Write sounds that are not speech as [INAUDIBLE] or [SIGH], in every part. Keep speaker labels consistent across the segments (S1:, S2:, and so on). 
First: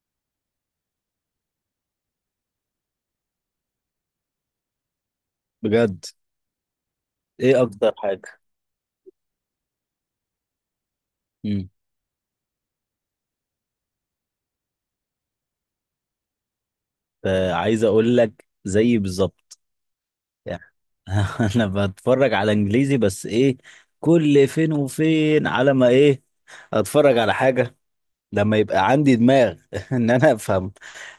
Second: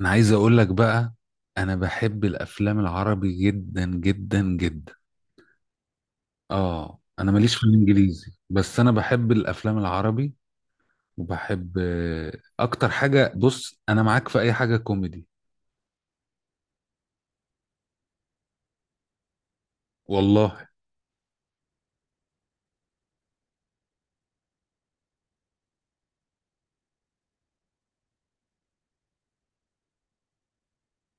S1: انا عايز اقول لك بقى، انا بحب الافلام العربي جدا جدا جدا.
S2: بجد.
S1: اه، انا ماليش
S2: ايه
S1: في
S2: اكتر حاجه؟
S1: الانجليزي بس انا بحب الافلام العربي.
S2: امم.
S1: وبحب اكتر حاجة، بص، انا معاك في اي حاجة كوميدي.
S2: عايز اقول لك زي بالظبط يعني.
S1: والله.
S2: [LAUGHS] انا بتفرج على انجليزي، بس ايه، كل فين وفين على ما ايه اتفرج على حاجه لما يبقى عندي دماغ [LAUGHS] ان انا افهم.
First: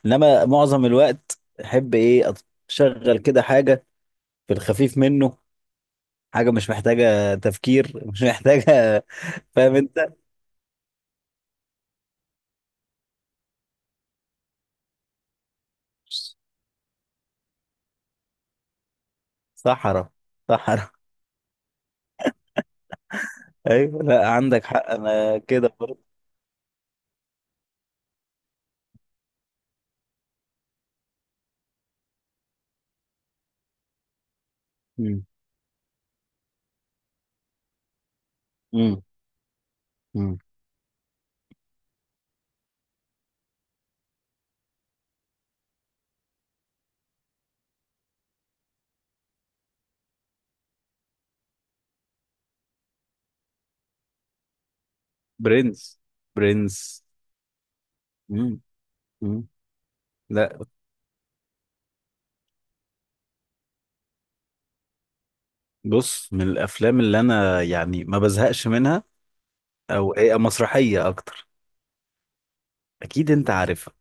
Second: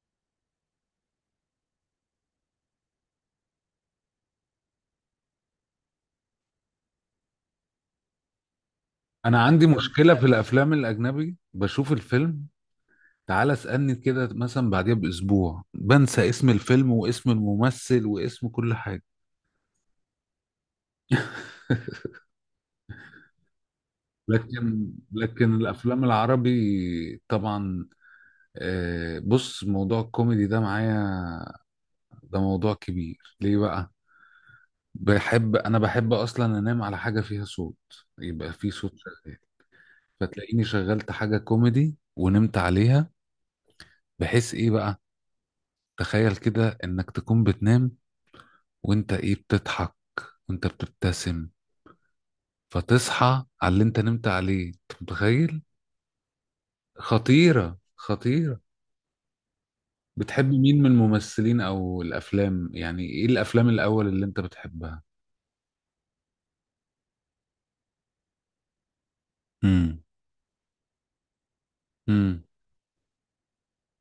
S2: انما معظم الوقت، احب ايه، اشغل كده حاجه في الخفيف منه، حاجه مش محتاجه تفكير، مش محتاجه.
S1: انا
S2: [LAUGHS]
S1: عندي
S2: فاهم انت؟
S1: مشكلة في الافلام الاجنبي، بشوف الفيلم، تعال اسألني كده مثلا بعديها باسبوع بنسى اسم الفيلم واسم الممثل واسم كل حاجة.
S2: صحراء. صحراء. [LAUGHS]
S1: [LAUGHS]
S2: ايوه، لا عندك حق،
S1: لكن
S2: انا
S1: لكن
S2: كده برضه.
S1: الافلام العربي، طبعا. بص، موضوع الكوميدي ده معايا، ده موضوع كبير ليه بقى. بحب اصلا انام على حاجه فيها صوت، يبقى في صوت
S2: امم.
S1: شغال، فتلاقيني شغلت حاجه كوميدي ونمت عليها. بحيث ايه بقى؟ تخيل كده انك تكون بتنام وانت ايه بتضحك وانت بتبتسم، فتصحى على اللي انت نمت عليه، انت متخيل؟
S2: برنس. برنس.
S1: خطيره، خطيره.
S2: مم. مم.
S1: بتحب
S2: لا،
S1: مين من الممثلين او الافلام؟ يعني ايه الافلام الاول اللي انت بتحبها؟
S2: بص، من الافلام اللي انا يعني ما بزهقش منها،
S1: امم
S2: او هي مسرحيه اكتر.
S1: امم
S2: اكيد انت عارفها.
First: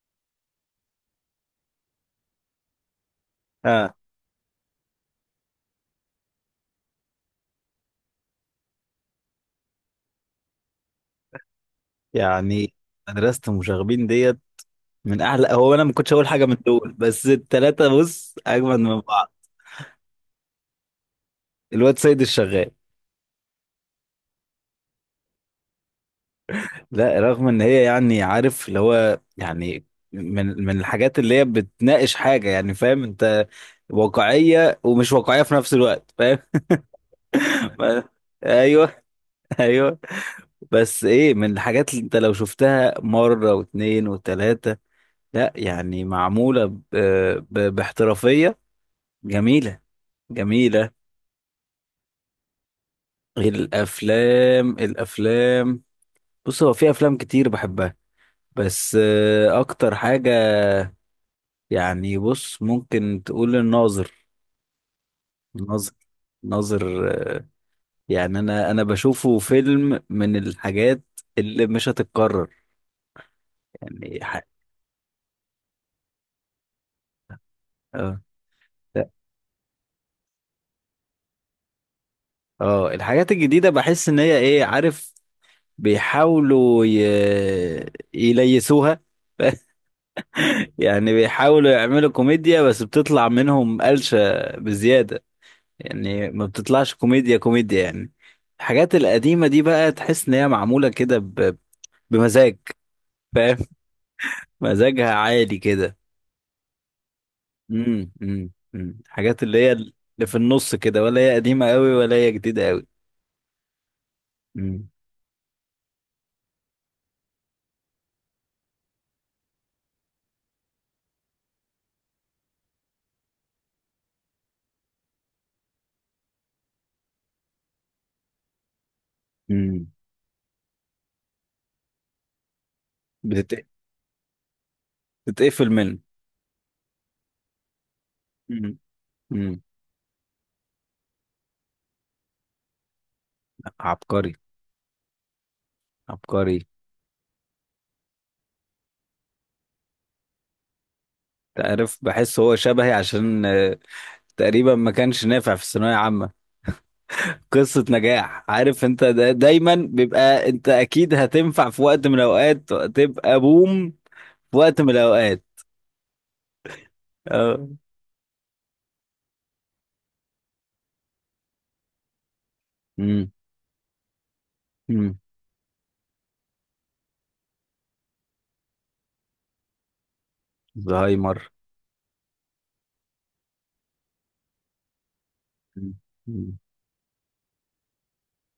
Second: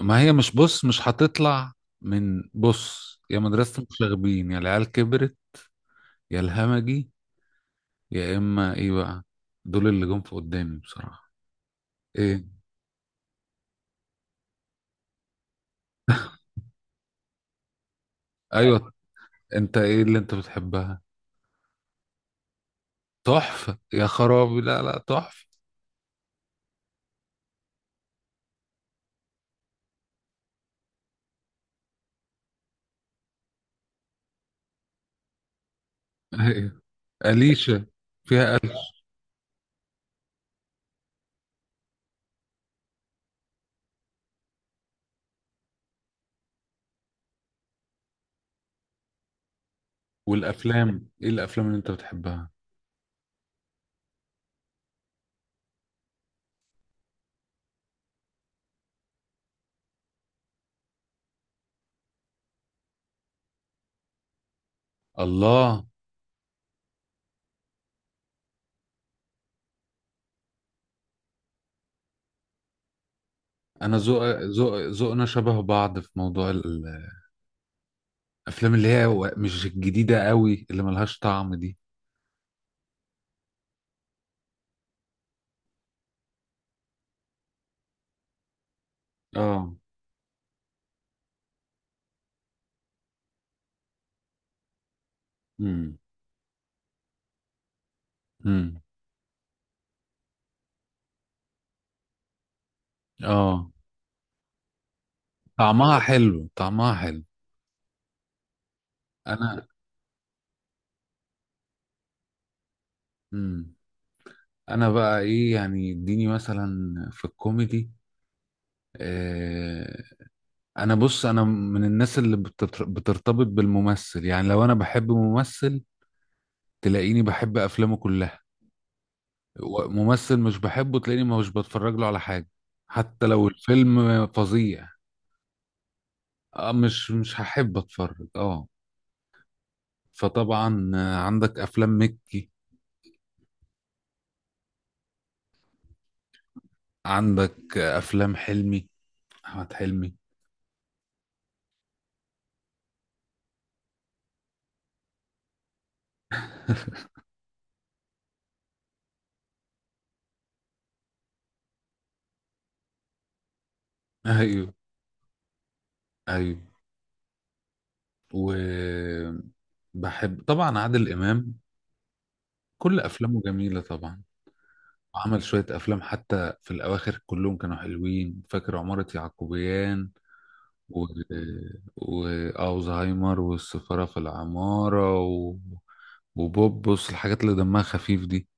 S1: ما هي مش، بص، مش هتطلع. من، بص، يا مدرسة
S2: اه.
S1: المشاغبين، يا العيال كبرت، يا الهمجي، يا اما ايه بقى، دول اللي جم في قدامي بصراحة. ايه.
S2: يعني مدرسه المشاغبين ديت من اعلى. هو انا ما كنتش اقول حاجه من دول، بس التلاته بص اجمل
S1: ايوه.
S2: من بعض.
S1: انت ايه اللي انت بتحبها؟
S2: الواد سيد الشغال.
S1: تحفة يا خرابي، لا لا، تحفة.
S2: لا، رغم ان هي يعني عارف اللي هو يعني من الحاجات اللي هي بتناقش حاجه، يعني فاهم انت؟ واقعيه ومش واقعيه في نفس الوقت، فاهم.
S1: [LAUGHS] ايوه. أليشة
S2: [LAUGHS]
S1: فيها ألف.
S2: ايوه. [LAUGHS] ايوه. بس ايه، من الحاجات اللي انت لو شفتها مره واتنين وتلاته، لا يعني معموله باحترافيه. جميله. جميله.
S1: والافلام، ايه الافلام اللي انت بتحبها؟
S2: غير الافلام. بص هو في افلام كتير بحبها، بس اكتر حاجه يعني، بص ممكن تقول الناظر.
S1: الله.
S2: الناظر. الناظر. آه، يعني انا بشوفه فيلم من الحاجات اللي مش هتتكرر.
S1: انا
S2: يعني
S1: ذوقنا شبه بعض في موضوع
S2: اه.
S1: الافلام اللي هي مش الجديدة قوي اللي ملهاش طعم دي.
S2: اه. الحاجات الجديدة، بحس ان هي ايه، عارف، بيحاولوا يليسوها.
S1: اه.
S2: [LAUGHS] يعني بيحاولوا يعملوا كوميديا، بس بتطلع منهم قلشة بزيادة،
S1: امم
S2: يعني ما بتطلعش كوميديا كوميديا يعني.
S1: امم
S2: الحاجات القديمة دي بقى تحس ان هي معمولة كده بمزاج. فاهم.
S1: اه،
S2: [LAUGHS] مزاجها عالي كده.
S1: طعمها حلو طعمها حلو.
S2: امم. امم. أمم. الحاجات اللي
S1: انا
S2: هي في النص كده، ولا هي قديمة قوي ولا هي جديدة قوي.
S1: امم انا
S2: امم.
S1: بقى ايه يعني؟ اديني مثلا في الكوميدي. آه انا، بص، انا من الناس اللي بترتبط بالممثل. يعني لو انا بحب ممثل تلاقيني بحب افلامه كلها.
S2: امم.
S1: ممثل مش بحبه تلاقيني مش بتفرج له على حاجة حتى لو
S2: بتت...
S1: الفيلم فظيع.
S2: بتتقفل منه.
S1: آه، مش هحب اتفرج، اه.
S2: امم.
S1: فطبعا عندك افلام مكي،
S2: عبقري. عبقري.
S1: عندك افلام حلمي، احمد حلمي.
S2: تعرف، بحس هو شبهي، عشان تقريبا ما كانش نافع في الثانوية عامة.
S1: [LAUGHS]
S2: قصة نجاح، عارف انت، دا دايما بيبقى انت اكيد هتنفع في وقت من الاوقات، تبقى بوم في
S1: ايوه،
S2: وقت من الاوقات.
S1: ايوه.
S2: اه.
S1: وبحب طبعا عادل امام، كل
S2: امم.
S1: افلامه جميله طبعا.
S2: امم.
S1: عمل شويه افلام حتى في الاواخر كلهم كانوا حلوين، فاكر عماره يعقوبيان و...
S2: زهايمر.
S1: واوزهايمر والسفاره في العماره
S2: مم. مم.
S1: وبوبوس، الحاجات اللي دمها خفيف دي.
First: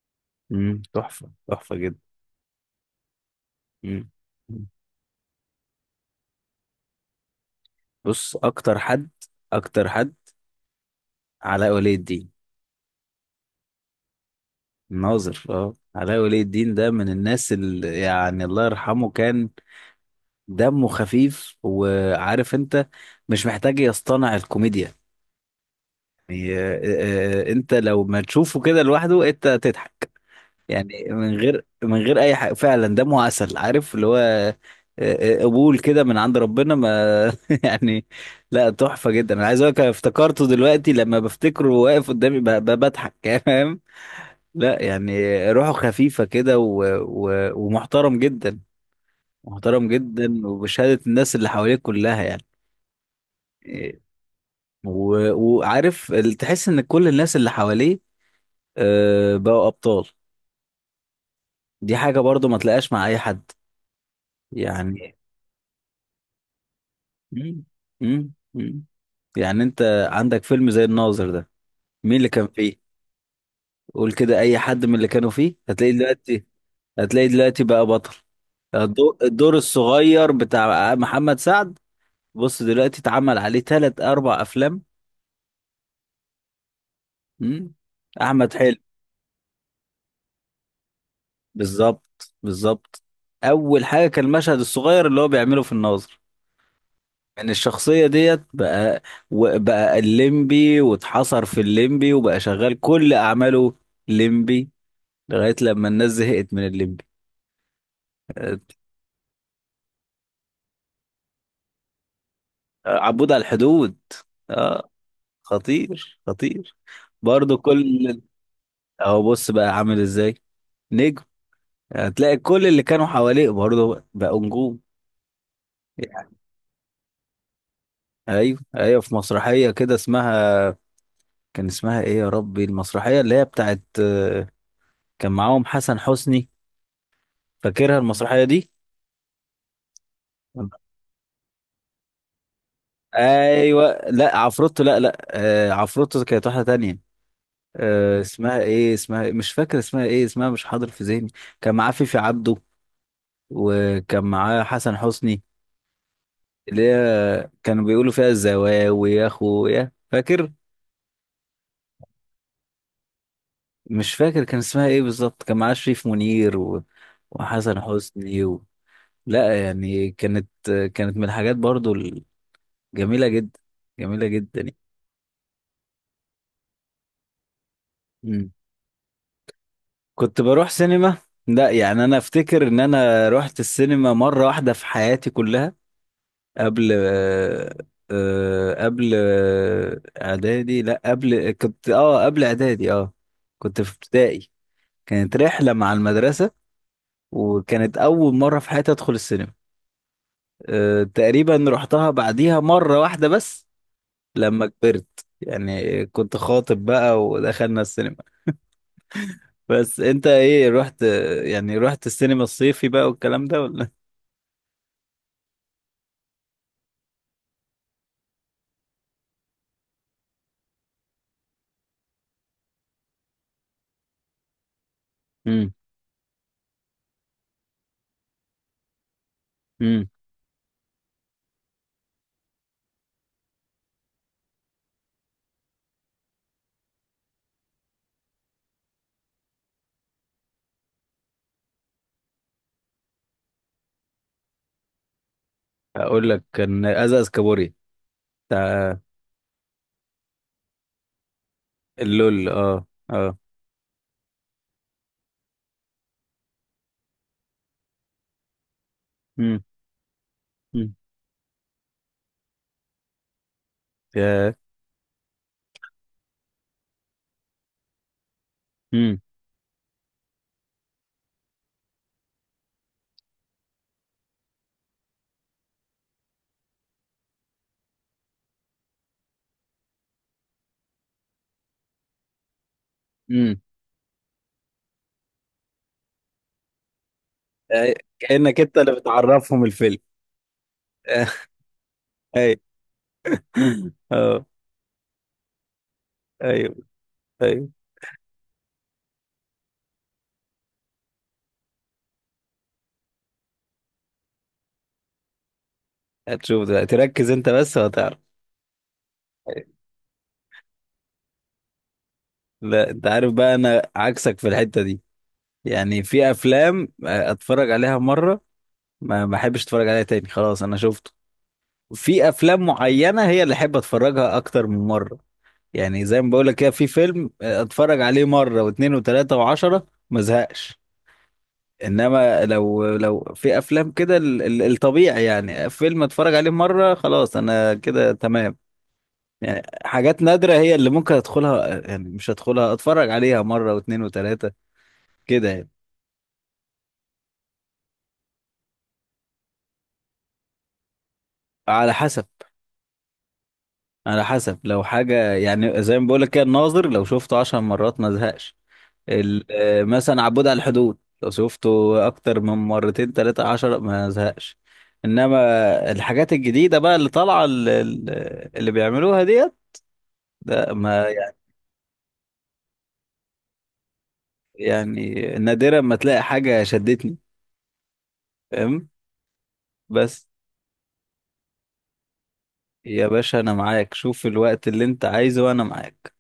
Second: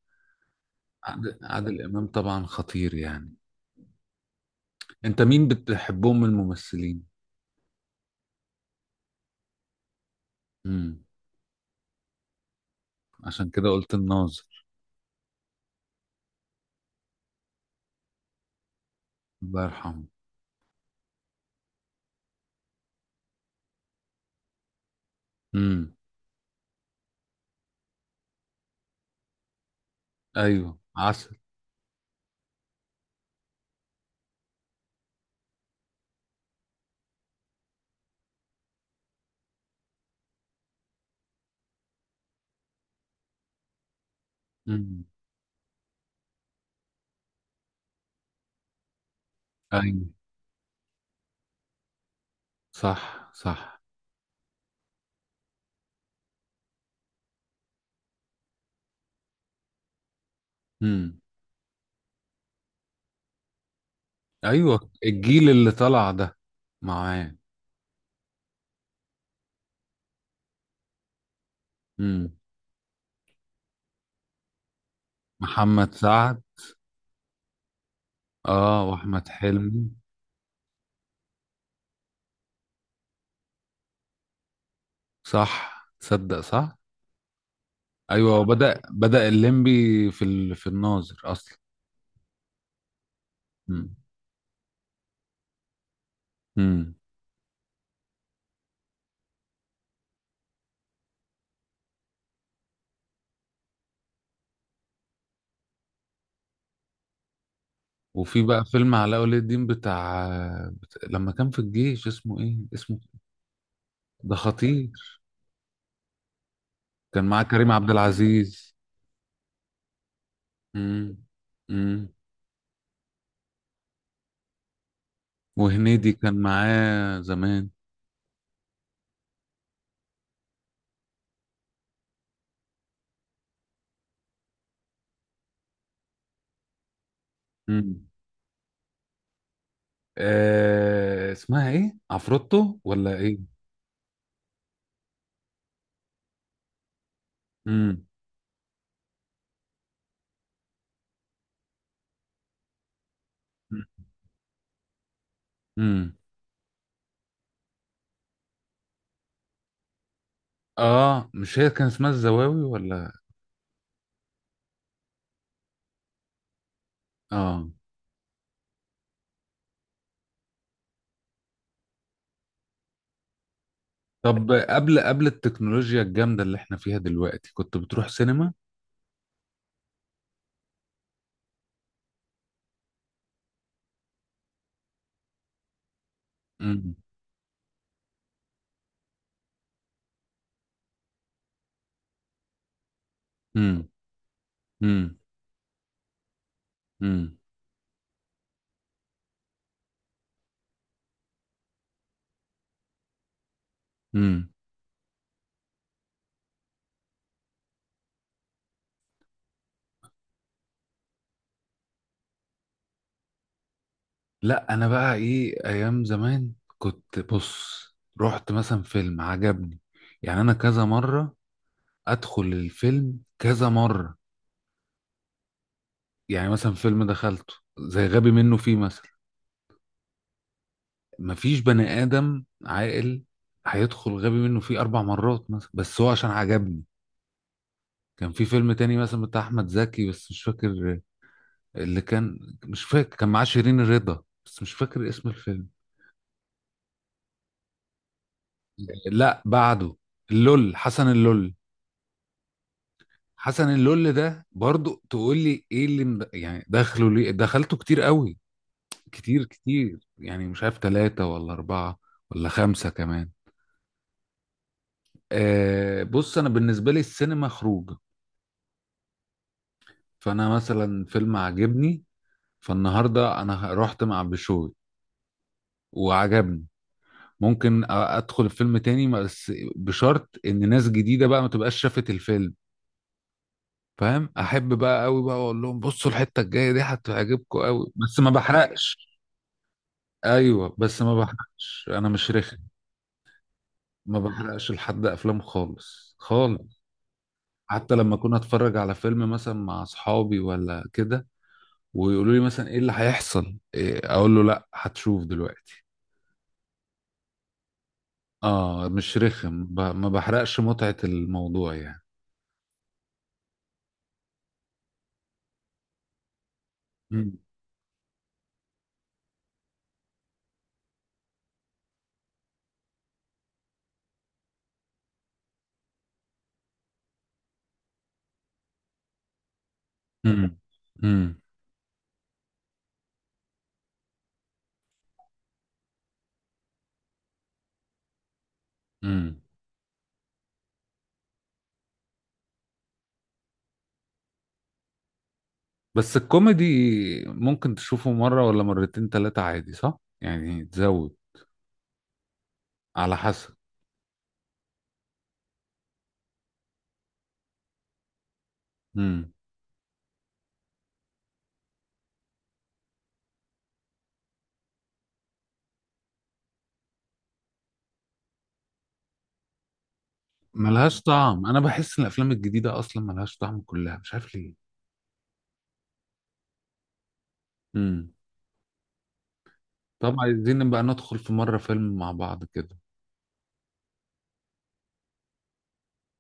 S2: مم. تحفة تحفة
S1: عادل
S2: جدا.
S1: امام طبعا خطير يعني.
S2: مم. مم.
S1: انت مين بتحبهم من الممثلين؟
S2: بص اكتر حد، اكتر حد،
S1: امم
S2: علاء ولي الدين.
S1: عشان كده قلت الناظر.
S2: ناظر. اه، علاء ولي الدين ده من الناس اللي، يعني الله يرحمه، كان
S1: الله يرحمه.
S2: دمه خفيف، وعارف انت، مش محتاج يصطنع الكوميديا.
S1: مم.
S2: يعني انت لو ما تشوفه كده لوحده انت تضحك.
S1: ايوه،
S2: يعني من
S1: عسل.
S2: غير من غير اي حاجه، فعلا دمه عسل، عارف اللي هو قبول كده من عند ربنا ما. [LAUGHS] يعني، لا تحفه جدا، انا عايز اقول لك أنا افتكرته دلوقتي لما بفتكره واقف قدامي بضحك. [LAUGHS] فاهم؟ لا
S1: امم
S2: يعني روحه خفيفه كده ومحترم جدا، محترم
S1: ايوه،
S2: جدا، وبشهاده الناس اللي حواليه كلها يعني،
S1: صح صح.
S2: وعارف تحس ان كل الناس اللي حواليه بقوا ابطال.
S1: امم
S2: دي حاجه برضو ما تلاقاش مع اي حد،
S1: ايوه،
S2: يعني.
S1: الجيل اللي طلع ده معاه.
S2: مم. مم. مم. يعني انت عندك فيلم زي الناظر ده، مين اللي
S1: امم
S2: كان فيه؟ قول كده اي حد من اللي كانوا فيه
S1: محمد
S2: هتلاقي
S1: سعد.
S2: دلوقتي، هتلاقي دلوقتي بقى بطل.
S1: اه، واحمد
S2: الدور
S1: حلمي.
S2: الصغير بتاع محمد سعد بص دلوقتي اتعمل عليه ثلاث اربع افلام.
S1: صح، تصدق، صح.
S2: مم.
S1: ايوه، هو
S2: احمد
S1: بدأ
S2: حلمي،
S1: بدأ الليمبي في الناظر اصلا.
S2: بالظبط بالظبط، اول
S1: امم
S2: حاجه كان المشهد الصغير اللي هو بيعمله في الناظر،
S1: امم
S2: يعني الشخصيه ديت بقى، بقى الليمبي واتحصر في الليمبي، وبقى شغال كل اعماله ليمبي لغايه لما الناس زهقت من الليمبي.
S1: وفي
S2: آه،
S1: بقى فيلم علاء ولي الدين بتاع لما كان في الجيش، اسمه ايه، اسمه؟
S2: عبود على الحدود.
S1: ده خطير.
S2: اه، خطير خطير.
S1: كان معاه
S2: برضو
S1: كريم عبد
S2: كل
S1: العزيز.
S2: اهو بص بقى عامل ازاي،
S1: امم
S2: نجم،
S1: إمم.
S2: هتلاقي كل اللي كانوا حواليه برضو بقوا نجوم،
S1: وهنيدي كان
S2: يعني.
S1: معاه زمان.
S2: ايوه ايوه في مسرحيه كده اسمها، كان اسمها ايه يا ربي، المسرحية اللي هي بتاعت كان معاهم حسن حسني، فاكرها
S1: امم
S2: المسرحية دي؟
S1: آه، اسمها ايه، عفروتو ولا ايه؟
S2: ايوه، لا عفروتو، لا لا، عفروتو كانت واحدة تانية.
S1: امم
S2: اسمها ايه، اسمها إيه؟ مش فاكر اسمها ايه، اسمها مش حاضر في ذهني. كان معاه فيفي عبده، وكان معاه حسن حسني،
S1: امم
S2: اللي هي كانوا بيقولوا فيها الزواوي يا اخويا، فاكر.
S1: اه، مش هي كان اسمها الزواوي ولا؟
S2: مش فاكر كان اسمها ايه بالظبط، كان معاه شريف منير و...
S1: اه.
S2: وحسن حسني و... لا يعني، كانت من الحاجات برضو جميلة جدا، جميلة جدا
S1: طب،
S2: يعني.
S1: قبل التكنولوجيا الجامدة اللي احنا فيها دلوقتي كنت بتروح
S2: مم.
S1: سينما؟
S2: كنت بروح سينما. لا يعني انا افتكر ان انا رحت السينما مرة واحدة في حياتي كلها، قبل
S1: امم
S2: اعدادي، لا قبل، كنت قبل اعدادي. اه.
S1: امم
S2: كنت في ابتدائي،
S1: امم
S2: كانت رحلة مع المدرسة،
S1: امم
S2: وكانت اول مرة في حياتي ادخل السينما. تقريبا رحتها بعديها مرة واحدة بس،
S1: امم
S2: لما كبرت يعني، كنت خاطب بقى ودخلنا السينما. بس انت ايه رحت، يعني رحت السينما الصيفي بقى والكلام ده ولا؟
S1: لا، انا بقى ايه، ايام زمان كنت، بص، رحت مثلا فيلم عجبني، يعني انا كذا مرة ادخل الفيلم كذا مرة.
S2: امم.
S1: يعني مثلا فيلم دخلته زي غبي منه فيه مثلا،
S2: امم.
S1: مفيش بني آدم عاقل هيدخل غبي منه فيه 4 مرات مثلا بس هو عشان عجبني. كان في فيلم تاني مثلا بتاع أحمد زكي بس مش فاكر اللي كان، مش فاكر كان معاه شيرين الرضا بس مش فاكر اسم الفيلم.
S2: اقول لك كان ازاز كابوري بتاع،
S1: لا، بعده. اللول، حسن اللول.
S2: اللول. اه. اه.
S1: حسن اللول ده برضو تقول لي ايه اللي يعني دخله ليه؟ دخلته كتير قوي، كتير
S2: امم.
S1: كتير، يعني مش عارف
S2: امم.
S1: ثلاثة ولا أربعة ولا خمسة كمان.
S2: يا.
S1: بص، انا بالنسبه لي السينما خروج.
S2: امم.
S1: فانا مثلا فيلم عجبني، فالنهارده انا رحت مع بشوي وعجبني، ممكن ادخل الفيلم تاني بس بشرط ان ناس جديده بقى ما تبقاش شافت الفيلم.
S2: امم.
S1: فاهم؟ احب بقى قوي بقى اقول لهم، بصوا الحته الجايه دي هتعجبكم قوي، بس ما
S2: كأنك انت اللي
S1: بحرقش.
S2: بتعرفهم الفيلم.
S1: ايوه، بس ما
S2: [LAUGHS]
S1: بحرقش، انا مش رخم.
S2: ايوه.
S1: ما
S2: اه.
S1: بحرقش لحد افلام خالص
S2: ايوه.
S1: خالص.
S2: ايوه.
S1: حتى لما كنا اتفرج على فيلم مثلا مع اصحابي ولا كده ويقولوا لي مثلا ايه اللي هيحصل إيه، اقول له لا، هتشوف دلوقتي.
S2: هتشوف ده، تركز انت بس وهتعرف.
S1: اه، مش رخم، ما بحرقش متعة الموضوع يعني.
S2: لا انت عارف بقى، انا عكسك في الحتة دي، يعني في افلام
S1: مم.
S2: اتفرج عليها مرة، ما احبش اتفرج عليها تاني خلاص انا شفت. في افلام معينه هي اللي احب اتفرجها اكتر من مره، يعني زي ما بقول لك كده في فيلم اتفرج عليه مره واثنين وثلاثه وعشرة ما
S1: مم.
S2: زهقش.
S1: مم.
S2: انما لو في افلام كده، الطبيعي يعني فيلم اتفرج عليه مره خلاص انا كده تمام.
S1: مم.
S2: يعني حاجات نادره هي اللي ممكن ادخلها، يعني مش ادخلها اتفرج عليها مره واثنين وثلاثه كده يعني.
S1: بس الكوميدي ممكن تشوفه مرة ولا مرتين تلاتة عادي، صح؟ يعني تزود.
S2: على حسب،
S1: على حسب.
S2: على حسب لو حاجه، يعني زي ما بقول لك كده الناظر لو شفته 10 مرات ما زهقش.
S1: مم.
S2: مثلا عبود على الحدود لو شفته اكتر من مرتين تلاتة عشر ما زهقش. انما الحاجات الجديدة بقى اللي طالعة، اللي بيعملوها ديت ده
S1: ملهاش
S2: ما،
S1: طعم، انا بحس ان الافلام الجديدة اصلا ملهاش طعم كلها، مش عارف ليه.
S2: يعني نادرا ما تلاقي حاجة شدتني،
S1: مم.
S2: فاهم.
S1: طب
S2: بس
S1: عايزين نبقى ندخل في مرة فيلم مع بعض كده؟
S2: يا باشا انا معاك، شوف الوقت اللي انت عايزه وانا معاك.